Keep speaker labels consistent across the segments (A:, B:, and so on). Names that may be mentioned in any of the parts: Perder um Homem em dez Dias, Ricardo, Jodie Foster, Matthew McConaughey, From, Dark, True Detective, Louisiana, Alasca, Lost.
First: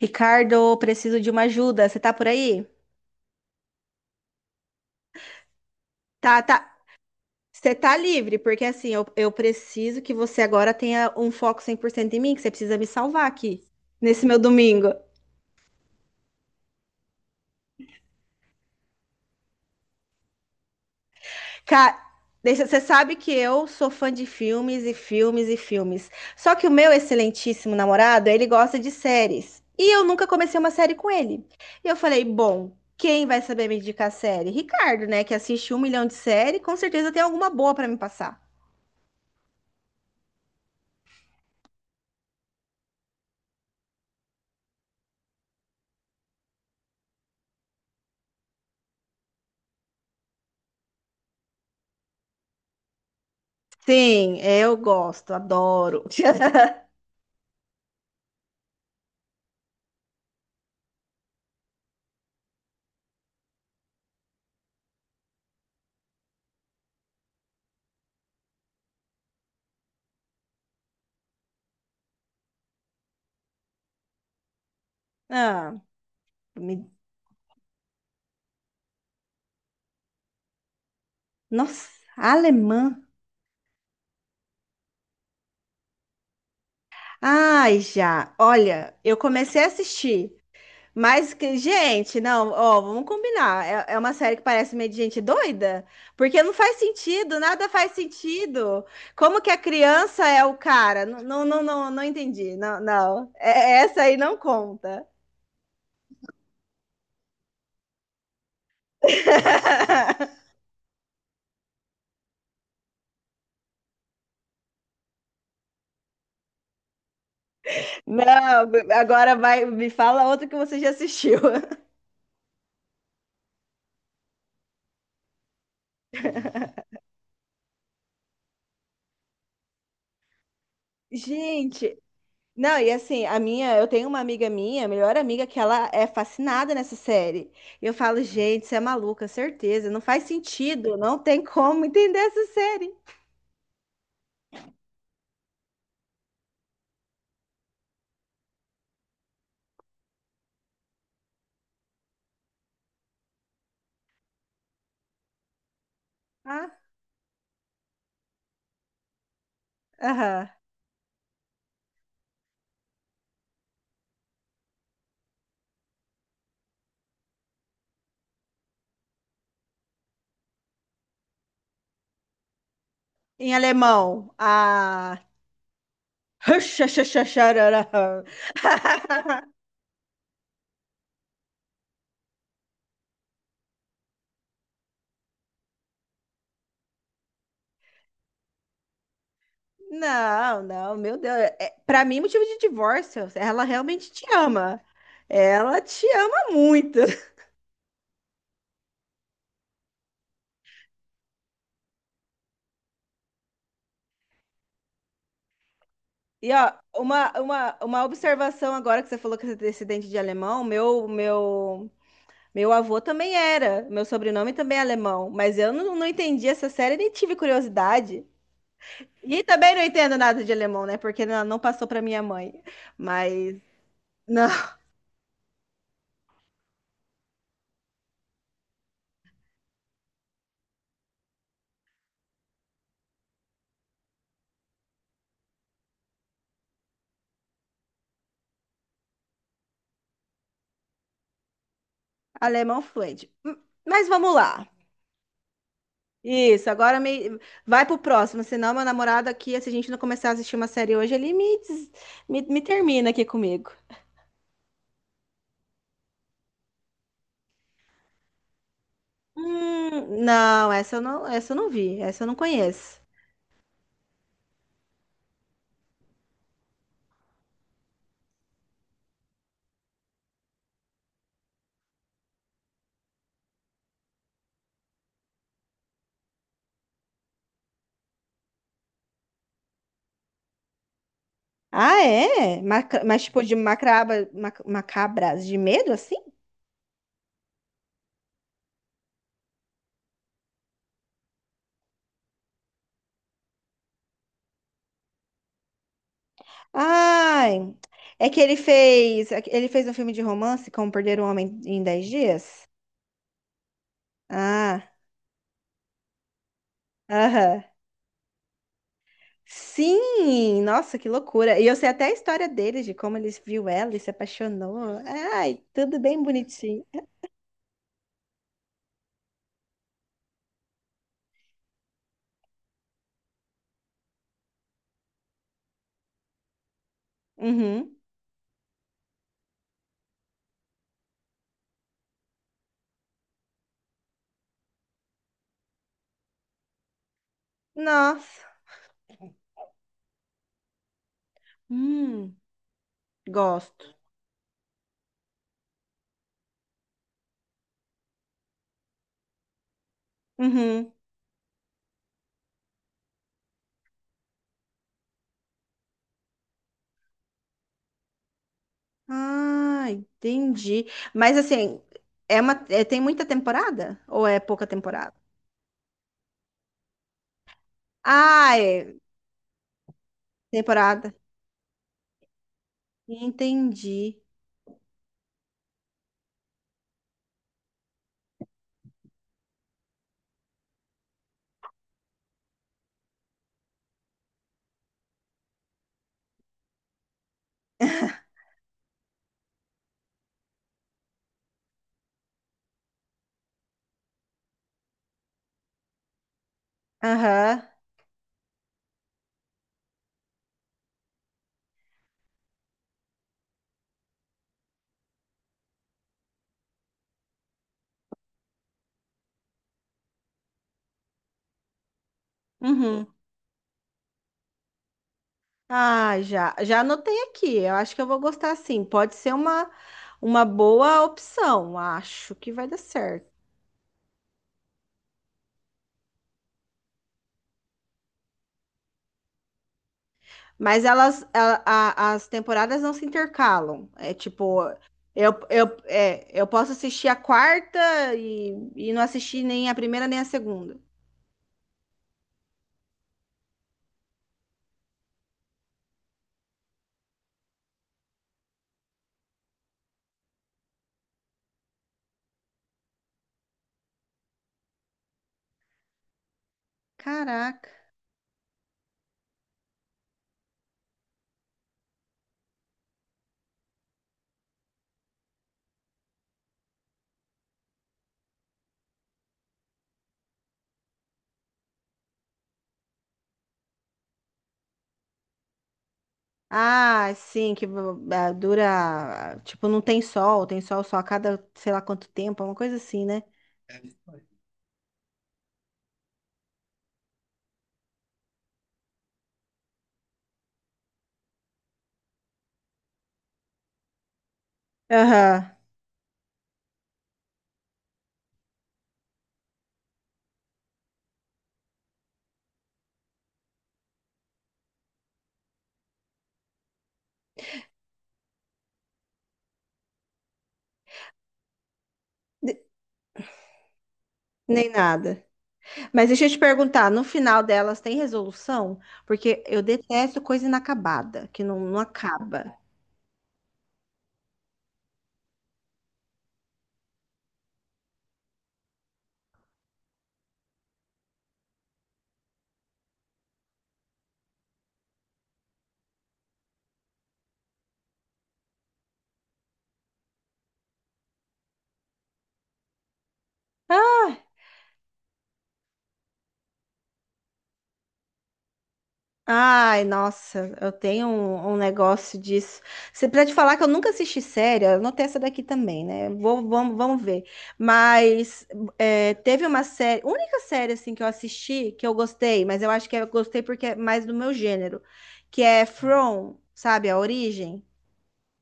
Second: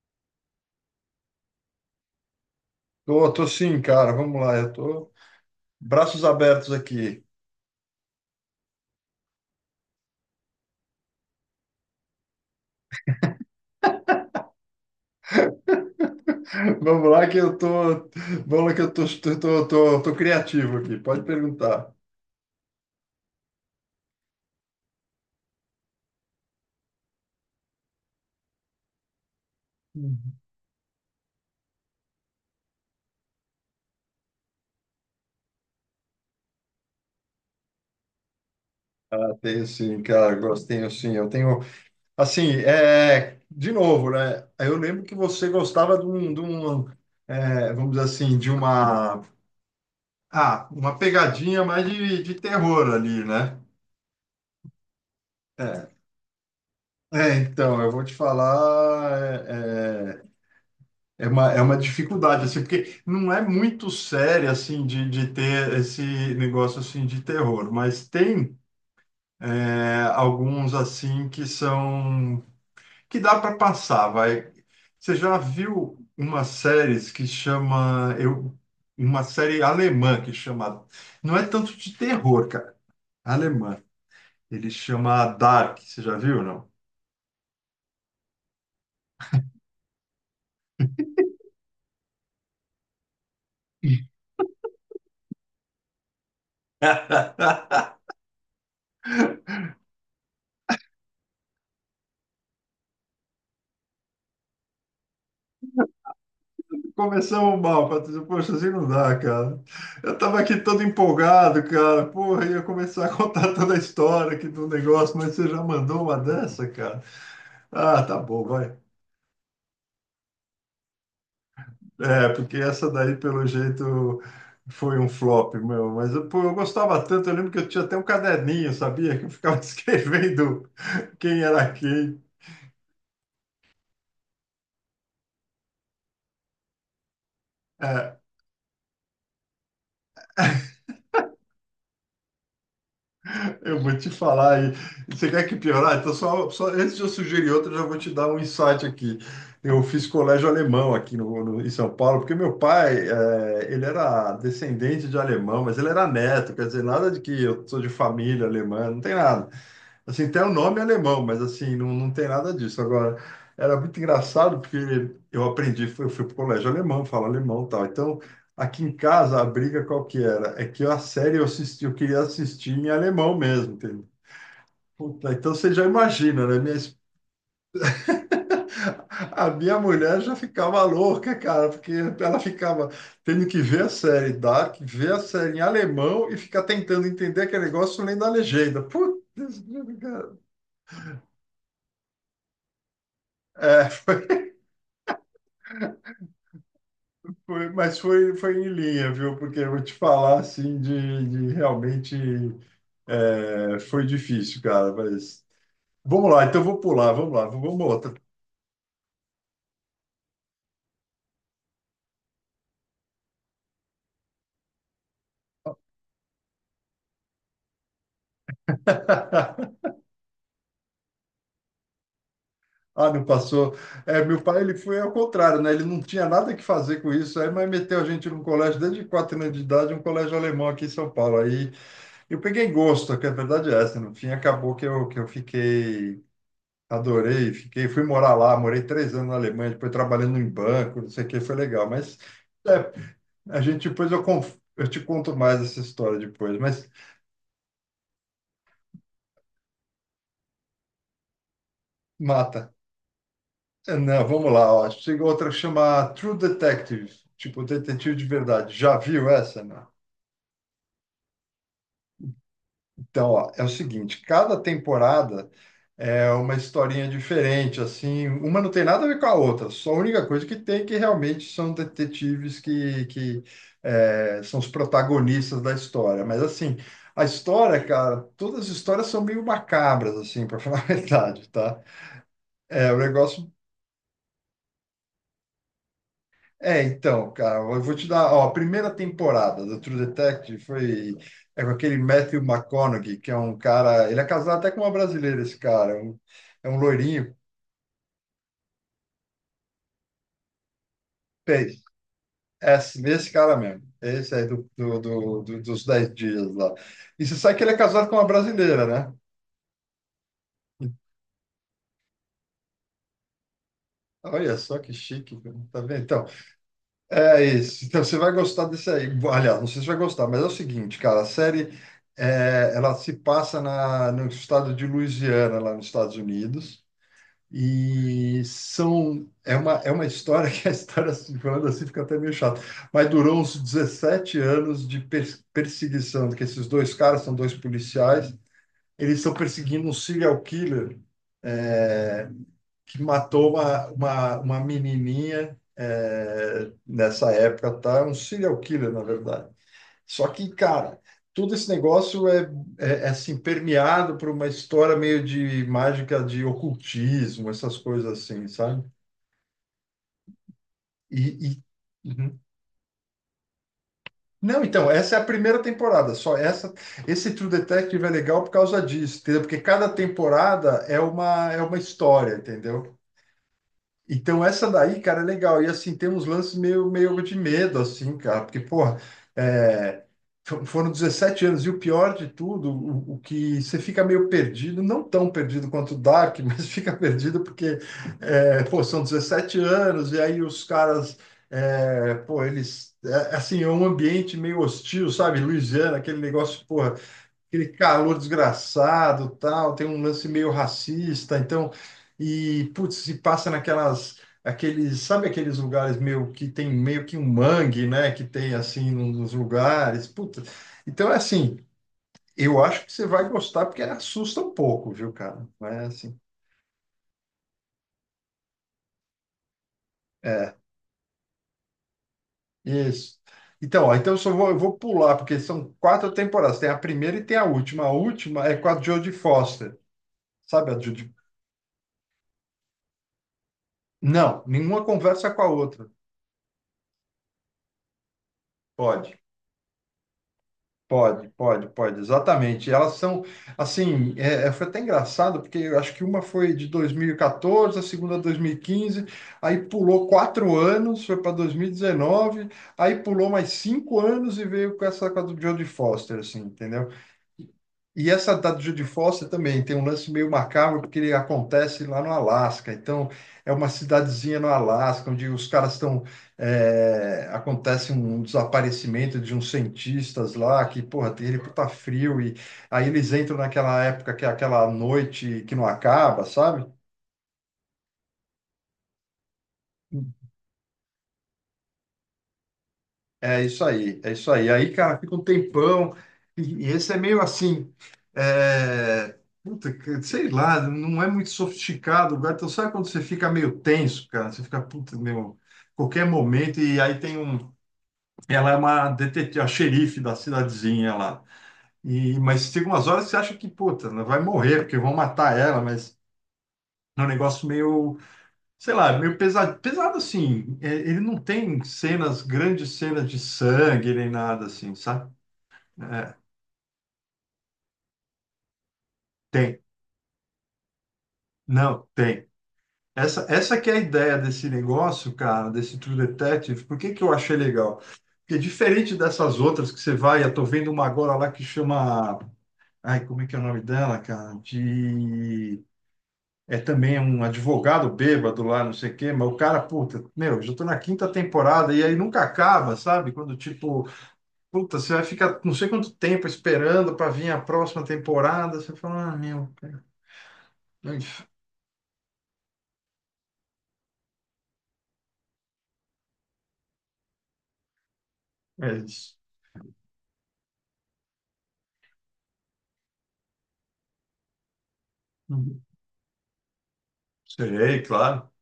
A: Ricardo, preciso de uma ajuda. Você tá por aí?
B: Tô sim, cara. Vamos lá. Eu tô braços
A: Tá, tá.
B: abertos aqui.
A: Você tá livre, porque assim, eu preciso que você agora tenha um foco 100% em mim, que você precisa me salvar aqui, nesse meu domingo.
B: Vamos lá que eu tô, vamos lá que eu tô criativo aqui. Pode perguntar.
A: Cara, deixa, você sabe que eu sou fã de filmes e filmes e filmes. Só que o meu excelentíssimo namorado, ele gosta de séries. E eu nunca comecei uma série com ele. E eu falei, bom, quem vai saber me indicar série? Ricardo, né, que assiste um milhão de séries, com certeza tem alguma boa pra me passar.
B: Ah, tenho sim, cara. Gosto, tenho sim. Eu tenho, assim, de novo, né? Eu lembro que você gostava de um, vamos dizer assim, de uma pegadinha mais de terror ali, né?
A: Sim, é, eu gosto,
B: É.
A: adoro.
B: Então, eu vou te falar, é, é uma dificuldade, assim, porque não é muito séria, assim, de ter esse negócio, assim, de terror, mas tem alguns, assim, que dá para passar, vai. Você já
A: Ah,
B: viu uma
A: me-
B: série que chama, uma série alemã que chama, não é tanto
A: Nossa,
B: de terror, cara,
A: alemã.
B: alemã, ele chama Dark, você já viu, ou não?
A: Ai, já. Olha, eu comecei a assistir, mas que, gente, não, ó, vamos combinar. É, é uma série que parece meio de gente doida, porque não faz sentido, nada faz sentido. Como que a criança é o cara? Não, não, não, não, não entendi. Não, não. Essa aí não conta.
B: Começamos mal, Patrícia. Poxa, assim não dá, cara. Eu tava aqui todo empolgado, cara. Porra, ia começar a contar toda a história aqui do negócio, mas você já mandou uma dessa, cara? Ah, tá bom,
A: Não,
B: vai.
A: agora vai, me fala outra que você já assistiu.
B: Porque essa daí, pelo jeito, foi um flop, meu. Mas eu, pô, eu gostava tanto. Eu lembro que eu tinha até um caderninho, sabia? Que eu ficava escrevendo quem era
A: Gente,
B: quem.
A: não, e assim, a minha, eu tenho uma amiga minha, melhor amiga, que ela é fascinada nessa série. E eu falo,
B: É,
A: gente, você é maluca, certeza, não faz sentido, não tem como entender essa série.
B: Eu vou te falar aí. Você quer que piorar? Então, só antes de eu sugerir outra, eu já vou te dar um insight aqui. Eu fiz colégio alemão aqui em São Paulo, porque meu pai, ele era descendente de alemão, mas ele era neto, quer
A: Ah,
B: dizer, nada de que eu sou de família alemã, não tem nada. Assim, tem o
A: aham.
B: um nome alemão, mas assim, não tem nada disso. Agora, era muito engraçado porque eu aprendi, eu fui pro colégio alemão, falo alemão e tal. Então, aqui em casa, a briga qual que era? É que a série eu queria assistir em alemão
A: Em
B: mesmo, entendeu?
A: alemão, a
B: Puta, então você já imagina, né? Minha, es- a minha mulher já ficava louca, cara, porque ela ficava tendo que ver a série Dark, ver a série em alemão e ficar tentando entender aquele negócio lendo a legenda. Putz, cara.
A: não, não, meu Deus, é, para mim motivo de divórcio, ela
B: É,
A: realmente te ama. Ela te ama muito.
B: mas foi, em linha, viu? Porque eu vou te falar assim de realmente foi difícil, cara. Mas vamos lá,
A: E
B: então
A: ó,
B: vou pular,
A: uma,
B: vamos lá,
A: uma,
B: vamos
A: uma
B: outra.
A: observação agora que você falou que você é descendente de alemão, meu avô também era, meu sobrenome também é alemão, mas eu não, não entendi essa série nem tive curiosidade. E também não entendo nada de alemão, né? Porque não, não passou para minha mãe.
B: Ah, não
A: Mas
B: passou. Meu
A: não,
B: pai ele foi ao contrário, né? Ele não tinha nada que fazer com isso, aí, mas meteu a gente num colégio desde 4 anos de idade, um colégio alemão aqui em São Paulo. Aí eu peguei gosto, que a verdade é essa. No fim, acabou que que eu fiquei. Adorei, fiquei, fui morar lá, morei 3 anos na Alemanha, depois trabalhando em banco, não sei o que, foi legal. Mas
A: alemão
B: é,
A: fluente.
B: a gente
A: Mas
B: depois
A: vamos lá.
B: eu te conto mais essa história depois,
A: Isso,
B: mas
A: agora me... vai pro próximo, senão meu namorado aqui, se a gente não começar a assistir uma série hoje, me, me
B: mata.
A: termina aqui comigo.
B: Não, vamos lá, ó. Chega outra que chama True Detective, tipo detetive de verdade. Já viu essa?
A: Não, essa eu não, essa eu não vi, essa eu não conheço.
B: Então, ó, é o seguinte, cada temporada é uma historinha diferente, assim, uma não tem nada a ver com a outra, só a única coisa que tem é que realmente são detetives que, são os protagonistas da história. Mas, assim, a história, cara, todas as histórias são meio macabras, assim, para falar a verdade, tá?
A: Ah, é?
B: É um
A: Mas tipo
B: negócio.
A: de macraba, macabras de medo assim?
B: Então, cara, eu vou te dar, ó, a primeira temporada do True Detective foi com aquele Matthew McConaughey, que é um cara, ele é casado até com uma brasileira, esse cara, é um loirinho,
A: Ai, é que ele fez um filme de romance como Perder um Homem
B: peixe,
A: em 10 Dias.
B: é esse cara mesmo, esse aí do,
A: Ah,
B: do, do- do- dos 10 dias lá. E você sabe
A: aham.
B: que ele é casado com uma brasileira, né?
A: Sim, nossa, que loucura. E eu sei até a história dele, de como ele viu ela e se
B: Olha só que
A: apaixonou.
B: chique, cara,
A: Ai,
B: tá
A: tudo
B: vendo?
A: bem
B: Então,
A: bonitinho.
B: é isso. Então você vai gostar desse aí. Aliás, não sei se vai gostar, mas é o seguinte, cara, a série ela se passa no estado de Louisiana, lá nos Estados Unidos,
A: Uhum.
B: e é uma história que a história assim, falando assim fica até meio chato, mas durou uns 17 anos de perseguição, que esses dois caras são dois policiais,
A: Nossa.
B: eles estão perseguindo um serial killer é,
A: Hum,
B: que matou
A: gosto.
B: uma menininha nessa época, tá? É um serial killer, na verdade. Só que,
A: Uhum.
B: cara, todo esse negócio assim, permeado por uma história meio de mágica de ocultismo, essas coisas assim, sabe?
A: Ah, entendi.
B: E,
A: Mas
B: e-
A: assim,
B: Uhum.
A: tem muita temporada? Ou é
B: Não,
A: pouca
B: então,
A: temporada?
B: essa é a primeira temporada, só essa, esse True Detective é legal por
A: Ah,
B: causa
A: é
B: disso, entendeu? Porque cada temporada
A: temporada.
B: é uma história, entendeu?
A: Entendi.
B: Então essa daí, cara, é legal. E assim, tem uns lances meio de medo, assim, cara, porque, porra, é, foram 17 anos, e o pior de tudo, o que você fica meio perdido, não tão perdido quanto o Dark, mas fica perdido porque, pô, são 17 anos, e aí os caras, pô, eles, assim, é um ambiente meio hostil, sabe? Louisiana, aquele negócio, pô
A: Aham.
B: aquele calor desgraçado, tal, tem um lance meio racista, então e putz, se passa naquelas aqueles, sabe aqueles lugares meio que tem meio que um mangue, né, que tem assim nos lugares, puta. Então é assim, eu acho que você
A: Uhum.
B: vai gostar porque assusta um pouco, viu, cara? É assim.
A: Ah, já, já anotei aqui. Eu acho que eu vou gostar sim. Pode ser uma
B: É,
A: boa opção. Acho que vai dar
B: isso.
A: certo.
B: Então, ó, então eu vou pular, porque são quatro temporadas. Tem a primeira e tem a última. A última é com a Jodie Foster. Sabe a
A: Mas
B: Jodie?
A: elas, as temporadas não se intercalam. É
B: Não,
A: tipo,
B: nenhuma conversa com a outra.
A: eu posso assistir a quarta e não
B: Pode.
A: assistir nem a primeira nem a segunda.
B: Pode, pode, pode, exatamente. Elas são, assim, foi até engraçado, porque eu acho que uma foi de 2014, a segunda 2015, aí pulou 4 anos, foi para 2019, aí pulou mais 5 anos e veio com essa com a do Jodie Foster, assim, entendeu?
A: Caraca.
B: E essa da Judy Foster também tem um lance meio macabro, porque ele acontece lá no Alasca. Então, é uma cidadezinha no Alasca, onde os caras estão. Acontece um desaparecimento de uns cientistas lá, que, porra, tem ele puta frio. E aí eles entram naquela época que é aquela noite que não acaba, sabe?
A: Ah, sim, ah, dura. Tipo, não tem sol, tem sol só a cada sei lá quanto tempo, é uma coisa assim, né?
B: É isso aí, é isso aí. Aí, cara, fica um tempão. E esse é meio assim. É... Puta, sei lá, não é muito sofisticado, cara. Então, sabe quando você fica meio tenso, cara? Você fica, puta, meu,
A: Aham.
B: qualquer momento. E aí tem um. Ela é uma detetive, a xerife da cidadezinha lá. Mas tem umas horas que você acha que, puta, ela vai morrer, porque vão matar ela, mas é um negócio meio. Sei lá, meio pesado. Pesado assim. Ele não tem cenas,
A: De-
B: grandes cenas de sangue nem nada
A: nem
B: assim, sabe?
A: nada. Mas
B: É,
A: deixa eu te perguntar, no final delas tem resolução? Porque
B: tem.
A: eu detesto coisa inacabada, que não, não
B: Não, tem.
A: acaba.
B: Essa que é a ideia desse negócio, cara, desse True Detective. Por que que eu achei legal? Porque diferente dessas outras que você vai, eu tô vendo uma agora lá que chama. Ai, como é que é o nome dela, cara? De. É também um advogado bêbado lá, não sei o quê, mas o cara, puta, meu, já tô na quinta temporada e aí nunca acaba, sabe? Quando, tipo,
A: Ah,
B: puta, você vai ficar não sei quanto tempo esperando pra vir a próxima temporada, você fala, ah, meu, cara,
A: ai, nossa, eu
B: é
A: tenho
B: isso.
A: um, um negócio disso. Você precisa te falar que eu nunca assisti série, eu anotei essa daqui também, né? Vou, vamos, vamos ver. Mas
B: É
A: é,
B: isso.
A: teve uma série, única série assim que eu assisti que eu gostei, mas eu acho que eu gostei porque é mais do meu gênero, que
B: Uhum.
A: é From, sabe, a origem.
B: Sei, claro.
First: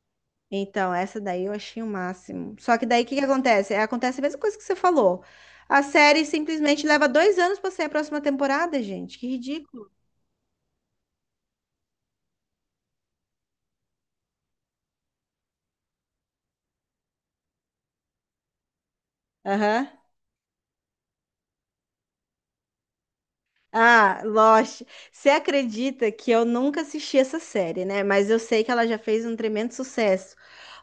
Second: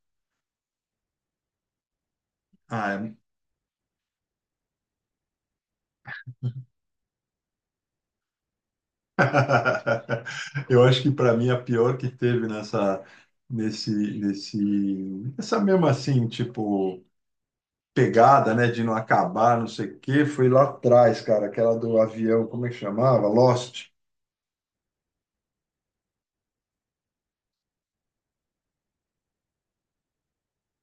A: Então, essa daí eu achei o máximo. Só que
B: Ah,
A: daí o
B: é-
A: que que acontece? É, acontece a mesma coisa que você falou. A série simplesmente leva 2 anos para sair a próxima temporada, gente. Que ridículo.
B: Eu acho que para mim a pior que teve nessa, nesse, essa mesma assim, tipo, pegada, né, de não acabar, não sei
A: Aham.
B: o quê, foi lá atrás, cara, aquela do avião, como é que chamava? Lost.
A: Ah, Lost. Você acredita que eu nunca assisti essa série, né? Mas eu sei que ela já fez um tremendo sucesso.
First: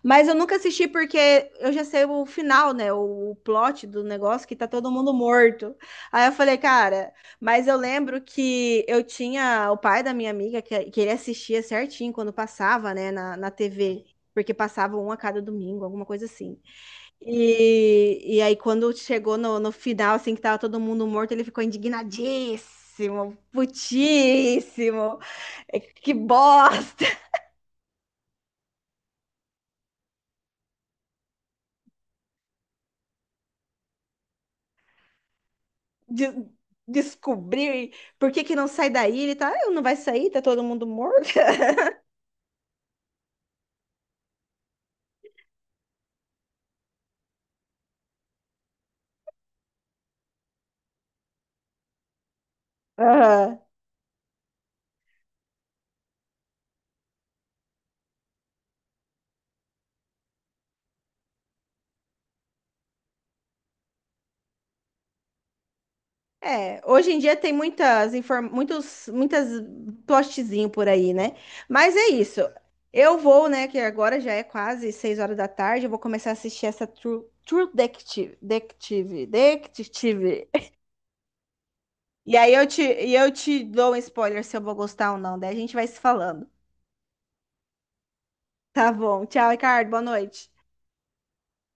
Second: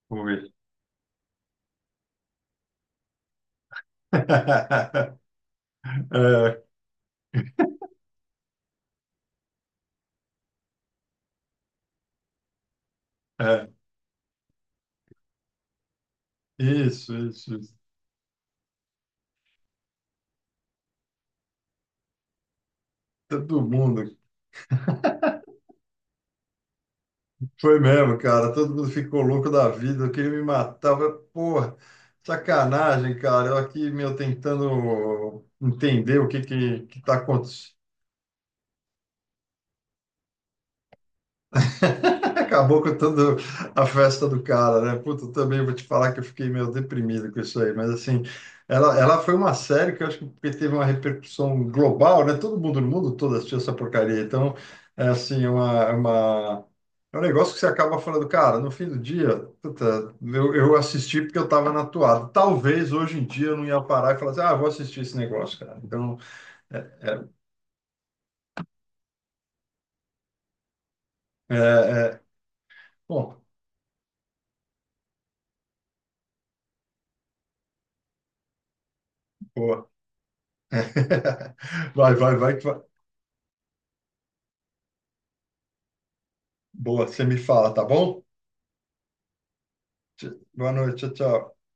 A: Mas eu
B: Foi.
A: nunca assisti porque eu já sei o final, né? O plot do negócio que tá todo mundo morto. Aí eu falei,
B: É,
A: cara, mas eu lembro que eu tinha o pai da minha amiga que ele assistia certinho quando passava, né, na, na
B: é,
A: TV. Porque passava um a cada domingo, alguma coisa assim.
B: isso, isso, isso.
A: E aí, quando chegou no, no final, assim, que tava todo mundo morto, ele ficou indignadíssimo,
B: Todo mundo,
A: putíssimo. É, que bosta!
B: Foi mesmo, cara. Todo mundo ficou louco da vida. Eu queria me matar. Eu falei, porra, sacanagem, cara. Eu aqui, meu, tentando entender o que
A: De,
B: que tá acontecendo.
A: descobrir por que que não sai daí. Ele tá, "Ah, não vai sair, tá todo mundo morto."
B: Acabou com toda a festa do cara, né? Puta, eu também vou te falar que eu fiquei meio deprimido com isso aí, mas assim, ela foi uma série que eu acho que teve uma repercussão global, né? Todo mundo no mundo todo assistiu
A: Aham.
B: essa porcaria, então é assim, é um negócio que você acaba falando, cara, no fim do dia, puta, eu assisti porque eu estava na toada. Talvez hoje em dia eu não ia parar e falar assim, ah, vou assistir esse negócio, cara. Então, é,
A: É, hoje em
B: é,
A: dia tem muitas muitos muitas plotzinho por aí, né?
B: é,
A: Mas é
B: é-
A: isso. Eu
B: bom,
A: vou, né, que agora já é quase 6 horas da tarde, eu vou começar a assistir essa True, True Detective, Detective,
B: boa.
A: Detective.
B: Vai, vai,
A: E aí
B: vai. Que
A: eu
B: vai.
A: te e eu te dou um spoiler se eu vou gostar ou não, daí a gente vai se falando.
B: Boa, você me fala, tá bom?
A: Tá bom. Tchau, Ricardo. Boa noite.
B: Boa noite, tchau, tchau.